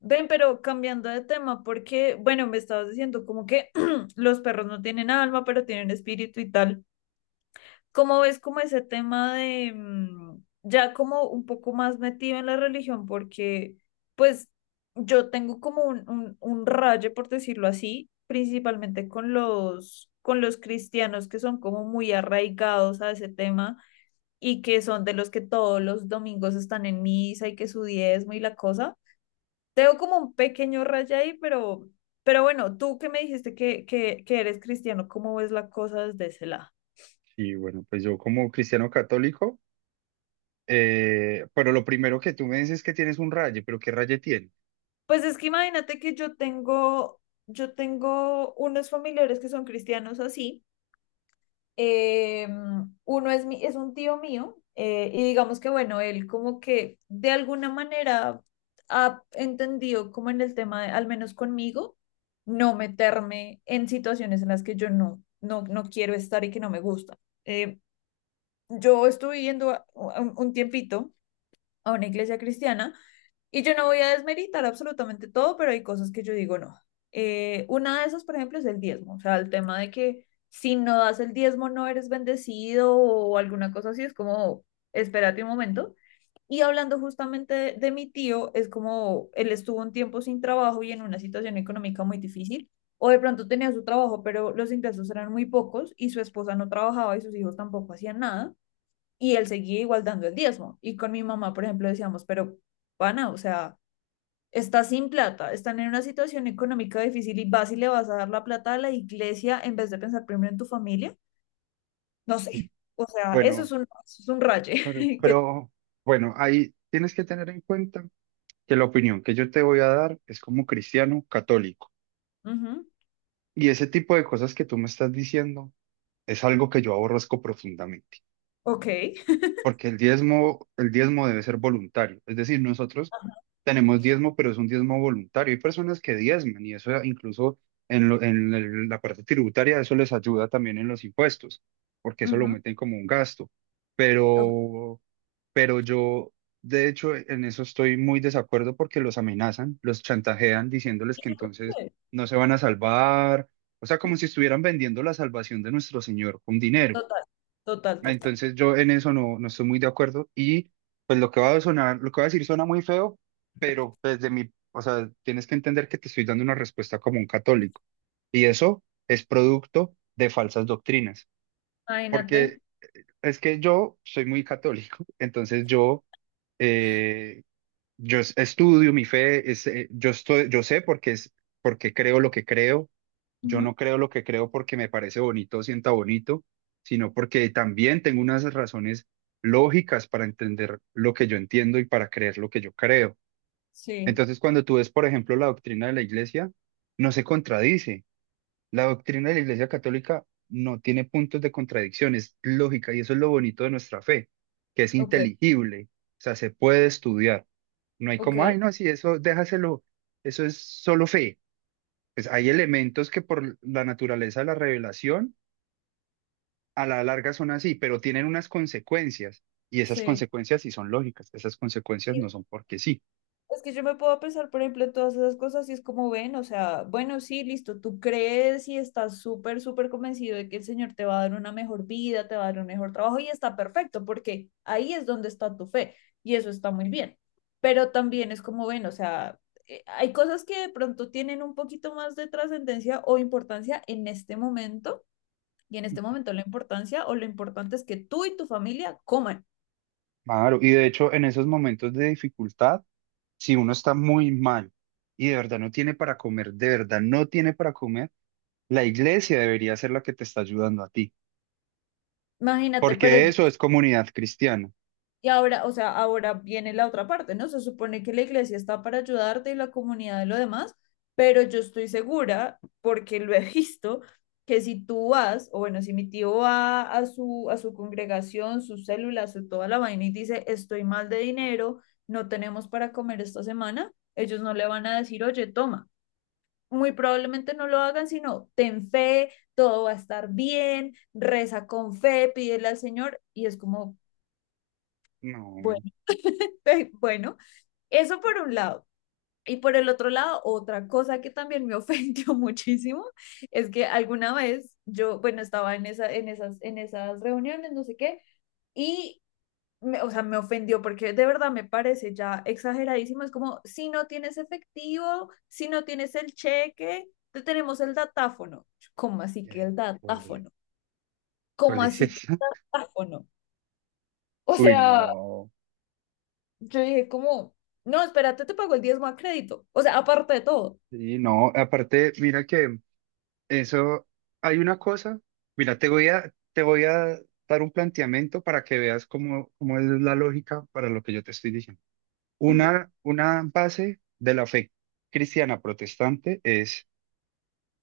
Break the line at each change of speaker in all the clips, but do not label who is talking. Ven, pero cambiando de tema, porque, bueno, me estabas diciendo como que los perros no tienen alma, pero tienen espíritu y tal. ¿Cómo ves como ese tema de ya como un poco más metido en la religión? Porque, pues, yo tengo como un raye, por decirlo así, principalmente con con los cristianos que son como muy arraigados a ese tema y que son de los que todos los domingos están en misa y que su diezmo y la cosa, tengo como un pequeño raya ahí, pero bueno, tú que me dijiste que eres cristiano, ¿cómo ves la cosa desde ese lado?
Sí, bueno, pues yo como cristiano católico, pero lo primero que tú me dices es que tienes un raye, pero ¿qué raye tiene?
Pues es que imagínate que yo tengo unos familiares que son cristianos así. eh, Uno es, mi, es un tío mío, y digamos que bueno, él como que de alguna manera ha entendido como en el tema, al menos conmigo, no meterme en situaciones en las que yo no quiero estar y que no me gusta. Eh, yo estuve un tiempito a una iglesia cristiana y yo no voy a desmeritar absolutamente todo, pero hay cosas que yo digo no. Una de esas, por ejemplo, es el diezmo, o sea, el tema de que si no das el diezmo no eres bendecido o alguna cosa así, es como, espérate un momento. Y hablando justamente de mi tío, es como él estuvo un tiempo sin trabajo y en una situación económica muy difícil. O de pronto tenía su trabajo, pero los ingresos eran muy pocos y su esposa no trabajaba y sus hijos tampoco hacían nada y él seguía igual dando el diezmo. Y con mi mamá, por ejemplo, decíamos, pero pana, o sea, estás sin plata, están en una situación económica difícil y vas y le vas a dar la plata a la iglesia en vez de pensar primero en tu familia. No sé,
Y
o sea,
bueno,
eso es un raye.
pero,
Que,
pero bueno, ahí tienes que tener en cuenta que la opinión que yo te voy a dar es como cristiano católico.
ujú,
Y ese tipo de cosas que tú me estás diciendo es algo que yo aborrezco profundamente,
ok,
porque el diezmo debe ser voluntario. Es decir, nosotros tenemos diezmo, pero es un diezmo voluntario. Hay personas que diezman y eso incluso en la parte tributaria, eso les ayuda también en los impuestos, porque eso lo
ujú,
meten como un gasto.
ok,
Pero, yo, de hecho, en eso estoy muy desacuerdo porque los amenazan, los chantajean diciéndoles que entonces no se van a salvar. O sea, como si estuvieran vendiendo la salvación de nuestro Señor con dinero.
total, total, total.
Entonces yo en eso no estoy muy de acuerdo y pues lo que va a sonar, lo que va a decir suena muy feo, pero desde mi, o sea, tienes que entender que te estoy dando una respuesta como un católico y eso es producto de falsas doctrinas,
Imagínate.
porque es que yo soy muy católico, entonces eh, yo estudio, mi fe es, yo estoy, yo sé porque es porque creo lo que creo. Yo
Ujú,
no creo lo que creo porque me parece bonito o sienta bonito, sino porque también tengo unas razones lógicas para entender lo que yo entiendo y para creer lo que yo creo.
sí,
Entonces, cuando tú ves, por ejemplo, la doctrina de la iglesia, no se contradice. La doctrina de la Iglesia Católica no tiene puntos de contradicción, es lógica y eso es lo bonito de nuestra fe, que es
ok,
inteligible, o sea, se puede estudiar. No hay
ok,
como, ay, no, si eso déjaselo, eso es solo fe. Pues hay elementos que por la naturaleza de la revelación a la larga son así, pero tienen unas consecuencias, y esas
sí.
consecuencias sí son lógicas, esas consecuencias
Sí,
no son porque sí.
es que yo me puedo pensar, por ejemplo, en todas esas cosas y es como ven, o sea, bueno, sí, listo, tú crees y estás súper, súper convencido de que el Señor te va a dar una mejor vida, te va a dar un mejor trabajo y está perfecto, porque ahí es donde está tu fe y eso está muy bien. Pero también es como ven, o sea, hay cosas que de pronto tienen un poquito más de trascendencia o importancia en este momento, y en este momento la importancia o lo importante es que tú y tu familia coman.
Claro, y de hecho en esos momentos de dificultad, si uno está muy mal y de verdad no tiene para comer, de verdad no tiene para comer, la iglesia debería ser la que te está ayudando a ti,
Imagínate, pero
porque
yo...
eso es comunidad cristiana.
Y ahora, o sea, ahora viene la otra parte, ¿no? Se supone que la iglesia está para ayudarte y la comunidad y lo demás, pero yo estoy segura, porque lo he visto, que si tú vas, o bueno, si mi tío va a su congregación, sus células, su toda la vaina y dice, estoy mal de dinero, no tenemos para comer esta semana, ellos no le van a decir, oye, toma. Muy probablemente no lo hagan, sino ten fe, todo va a estar bien, reza con fe, pídele al Señor, y es como, bueno,
No,
bueno, eso por un lado. Y por el otro lado, otra cosa que también me ofendió muchísimo es que alguna vez yo, bueno, estaba en esas reuniones, no sé qué, y, me, o sea, me ofendió porque de verdad me parece ya exageradísimo. Es como, si no tienes efectivo, si no tienes el cheque, te tenemos el datáfono. Yo, ¿cómo así
y
que
ahí,
el
¿cuál es,
datáfono?
cuál
¿Cómo
es
así que
eso?
el datáfono? O
Uy,
sea,
no,
yo dije como, no, espérate, te pago el diezmo a crédito. O sea, aparte de todo.
sí, no, aparte, mira que eso, hay una cosa, mira, te voy a dar un planteamiento para que veas cómo, cómo es la lógica para lo que yo te estoy diciendo.
Ujú,
Una base de la fe cristiana protestante es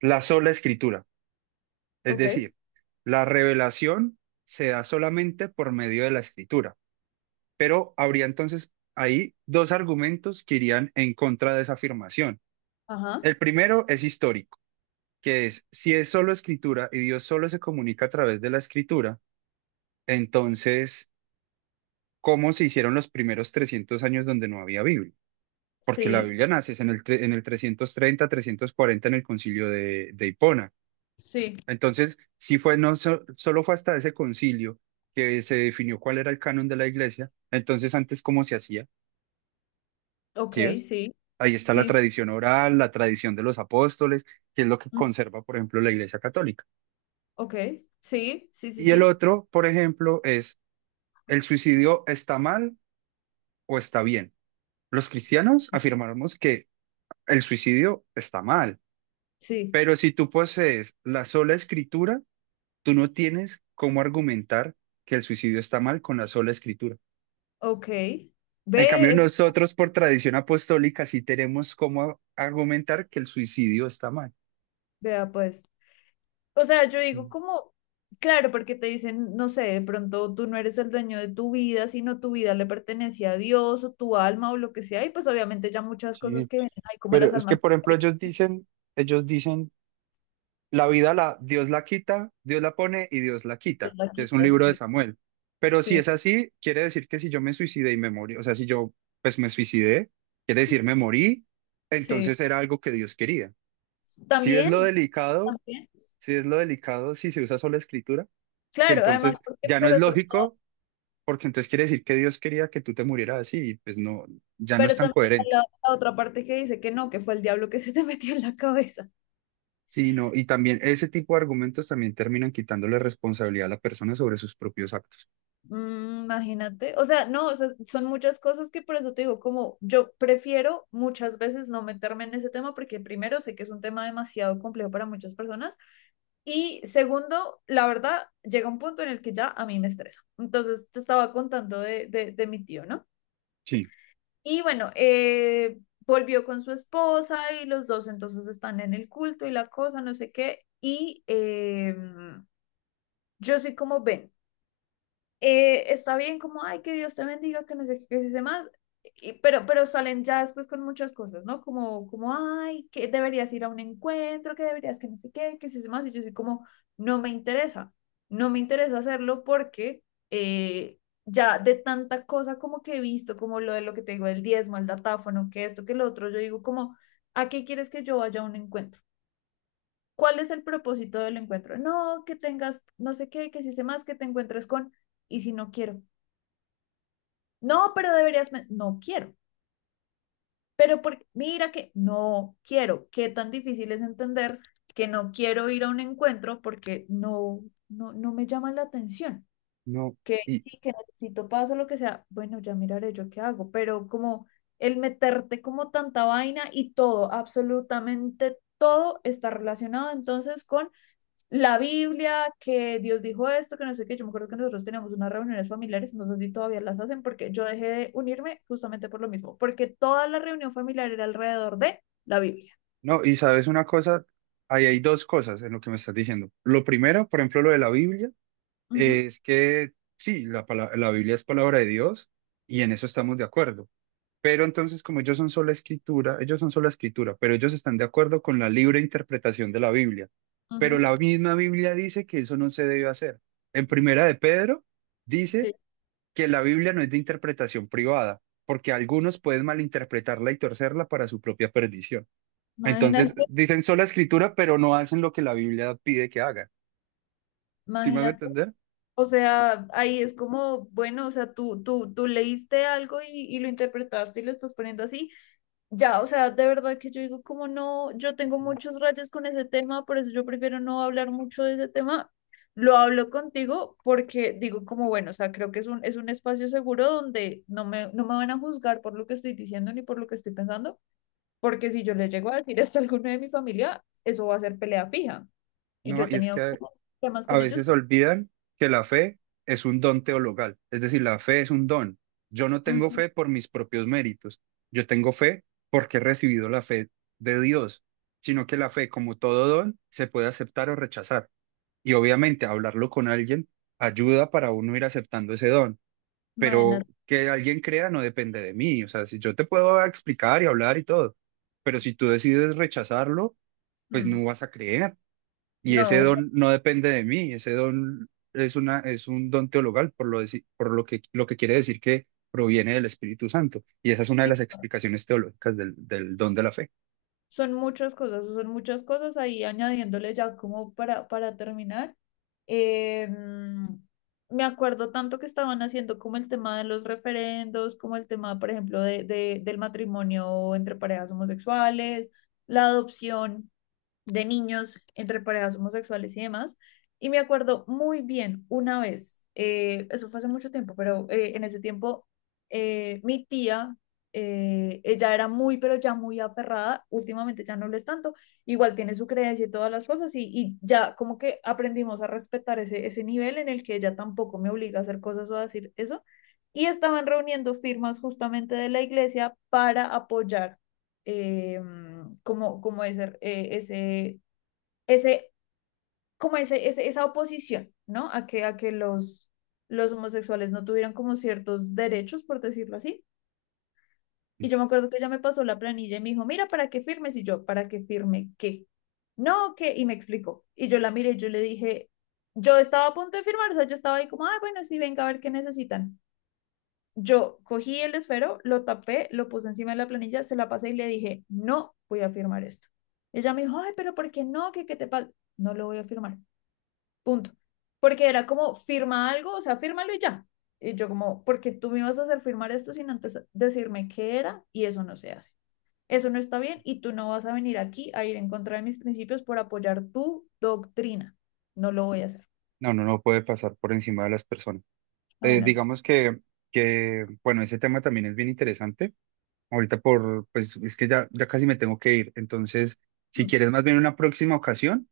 la sola escritura. Es
ok.
decir, la revelación se da solamente por medio de la escritura. Pero habría entonces ahí dos argumentos que irían en contra de esa afirmación.
Ajá,
El primero es histórico, que es si es solo escritura y Dios solo se comunica a través de la escritura, entonces, ¿cómo se hicieron los primeros 300 años donde no había Biblia? Porque la
sí,
Biblia nace es en el, en el 330, 340, en el concilio de Hipona.
sí,
Entonces, sí fue, no so- solo fue hasta ese concilio que se definió cuál era el canon de la iglesia. Entonces, antes, ¿cómo se hacía? ¿Sí
ok,
ves?
sí,
Ahí está la
sí,
tradición oral, la tradición de los apóstoles, que es lo que
mm,
conserva, por ejemplo, la iglesia católica.
ok, sí, sí, sí,
Y el
sí,
otro, por ejemplo, es, ¿el suicidio está mal o está bien? Los cristianos afirmamos que el suicidio está mal,
sí,
pero si tú posees la sola escritura, tú no tienes cómo argumentar que el suicidio está mal con la sola escritura.
ok.
En cambio,
Ve eso,
nosotros por tradición apostólica sí tenemos cómo argumentar que el suicidio está mal.
vea pues. O sea, yo digo
Mm.
como, claro, porque te dicen, no sé, de pronto tú no eres el dueño de tu vida, sino tu vida le pertenece a Dios o tu alma o lo que sea, y pues obviamente ya muchas cosas
Sí,
que vienen ahí, como
pero
las
es que,
almas,
por ejemplo, ellos dicen, la vida la, Dios la quita, Dios la pone y Dios la quita,
las
que es un
quitas,
libro de
sí,
Samuel. Pero si
sí,
es así, quiere decir que si yo me suicidé y me morí, o sea, si yo pues me suicidé, quiere decir me morí,
sí.
entonces era algo que Dios quería. Si es lo
También,
delicado,
también.
si es lo delicado, si se usa solo la escritura, que
Claro, además
entonces
porque
ya no
por
es
otro lado...
lógico porque entonces quiere decir que Dios quería que tú te murieras así, y pues no, ya no es
Pero
tan
también está
coherente.
la, la otra parte que dice que no, que fue el diablo que se te metió en la cabeza.
Sí, no, y también ese tipo de argumentos también terminan quitándole responsabilidad a la persona sobre sus propios actos.
Mm, imagínate. O sea, no, o sea, son muchas cosas que por eso te digo, como yo prefiero muchas veces no meterme en ese tema porque primero sé que es un tema demasiado complejo para muchas personas y segundo, la verdad, llega un punto en el que ya a mí me estresa. Entonces, te estaba contando de mi tío, ¿no?
Sí,
Y bueno, volvió con su esposa y los dos entonces están en el culto y la cosa, no sé qué. Yo soy como, ven, está bien como, ay, que Dios te bendiga, que no sé qué se más, pero salen ya después con muchas cosas, ¿no? Como, como, ay, que deberías ir a un encuentro, que deberías que no sé qué, que si se más, y yo soy como, no me interesa, no me interesa hacerlo porque eh, ya de tanta cosa como que he visto, como lo de lo que te digo, el diezmo, el datáfono, que esto, que lo otro, yo digo como, ¿a qué quieres que yo vaya a un encuentro? ¿Cuál es el propósito del encuentro? No, que tengas, no sé qué, que si sé más, que te encuentres con, y si no quiero. No, pero deberías, no quiero. Pero porque, mira que no quiero, qué tan difícil es entender que no quiero ir a un encuentro porque no me llama la atención.
no,
Que
y
sí, que necesito paso, lo que sea. Bueno, ya miraré yo qué hago, pero como el meterte como tanta vaina y todo, absolutamente todo está relacionado entonces con la Biblia, que Dios dijo esto, que no sé qué. Yo me acuerdo que nosotros teníamos unas reuniones familiares, no sé si todavía las hacen, porque yo dejé de unirme justamente por lo mismo, porque toda la reunión familiar era alrededor de la Biblia.
no, y sabes una cosa, ahí hay dos cosas en lo que me estás diciendo. Lo primero, por ejemplo, lo de la Biblia,
Ujú,
es que sí, la Biblia es palabra de Dios y en eso estamos de acuerdo. Pero entonces, como ellos son sola escritura, pero ellos están de acuerdo con la libre interpretación de la Biblia. Pero la
ujú,
misma Biblia dice que eso no se debe hacer. En Primera de Pedro dice
sí.
que la Biblia no es de interpretación privada, porque algunos pueden malinterpretarla y torcerla para su propia perdición. Entonces,
Imagínate,
dicen sola escritura, pero no hacen lo que la Biblia pide que hagan. ¿Sí me van a
imagínate.
entender?
O sea, ahí es como, bueno, o sea, tú leíste algo y lo interpretaste y lo estás poniendo así. Ya, o sea, de verdad que yo digo, como no, yo tengo
Ujú.
muchos rayos con ese tema, por eso yo prefiero no hablar mucho de ese tema. Lo hablo contigo porque digo como, bueno, o sea, creo que es es un espacio seguro donde no no me van a juzgar por lo que estoy diciendo ni por lo que estoy pensando, porque si yo le llego a decir esto a alguno de mi familia, eso va a ser pelea fija. Y yo
No,
he
y es
tenido
que
muchos temas
a
con ellos,
veces
pero,
olvidan que la fe es un don teologal, es decir, la fe es un don. Yo no tengo
ujú,
fe por mis propios méritos, yo tengo fe porque he recibido la fe de Dios, sino que la fe, como todo don, se puede aceptar o rechazar. Y obviamente hablarlo con alguien ayuda para uno ir aceptando ese don, pero
imagínate,
que alguien crea no depende de mí, o sea, si yo te puedo explicar y hablar y todo, pero si tú decides rechazarlo, pues
mm,
no vas a creer. Y ese
no, o sea,
don no depende de mí, ese don es un don teologal, por lo que quiere decir que proviene del Espíritu Santo. Y esa es una de
sí.
las explicaciones teológicas del don de la fe.
Son muchas cosas ahí añadiéndole ya como para terminar. eh, Me acuerdo tanto que estaban haciendo como el tema de los referendos, como el tema, por ejemplo, del matrimonio entre parejas homosexuales, la adopción de niños entre parejas homosexuales y demás. Y me acuerdo muy bien una vez, eso fue hace mucho tiempo, pero en ese tiempo mi tía, ella era muy, pero ya muy aferrada, últimamente ya no lo es tanto, igual tiene su creencia y todas las cosas y ya como que aprendimos a respetar ese nivel en el que ella tampoco me obliga a hacer cosas o a decir eso. Y estaban reuniendo firmas justamente de la iglesia para apoyar mm, como, como ese, ese, ese, como ese- esa oposición, ¿no? A que los homosexuales no tuvieran como ciertos derechos, por decirlo así. Y yo me acuerdo que ella me pasó la planilla y me dijo, mira, ¿para qué firmes? Y yo, ¿para qué firme qué? No, ¿qué? Y me explicó. Y yo la miré y yo le dije, yo estaba a punto de firmar, o sea, yo estaba ahí como, ah, bueno, sí, venga a ver qué necesitan. Yo cogí el esfero, lo tapé, lo puse encima de la planilla, se la pasé y le dije, no voy a firmar esto. Ella me dijo, ay, pero ¿por qué no? ¿Qué, qué te pasa? No lo voy a firmar, punto. Porque era como, firma algo, o sea, fírmalo y ya. Y yo como, porque tú me vas a hacer firmar esto sin antes decirme qué era y eso no se hace. Eso no está bien y tú no vas a venir aquí a ir en contra de mis principios por apoyar tu doctrina. No lo voy a hacer.
No, no, no puede pasar por encima de las personas.
Imagínate.
Digamos que, bueno, ese tema también es bien interesante. Ahorita por, pues es que ya, ya casi me tengo que ir. Entonces, si quieres más bien una próxima ocasión,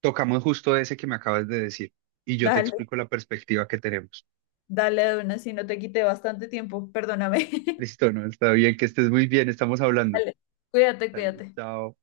tocamos justo ese que me acabas de decir y yo te
Dale,
explico la perspectiva que tenemos.
dale de una, si no te quité bastante tiempo, perdóname.
Listo, no, está bien, que estés muy bien, estamos hablando.
Dale, cuídate,
Dale,
cuídate.
chao.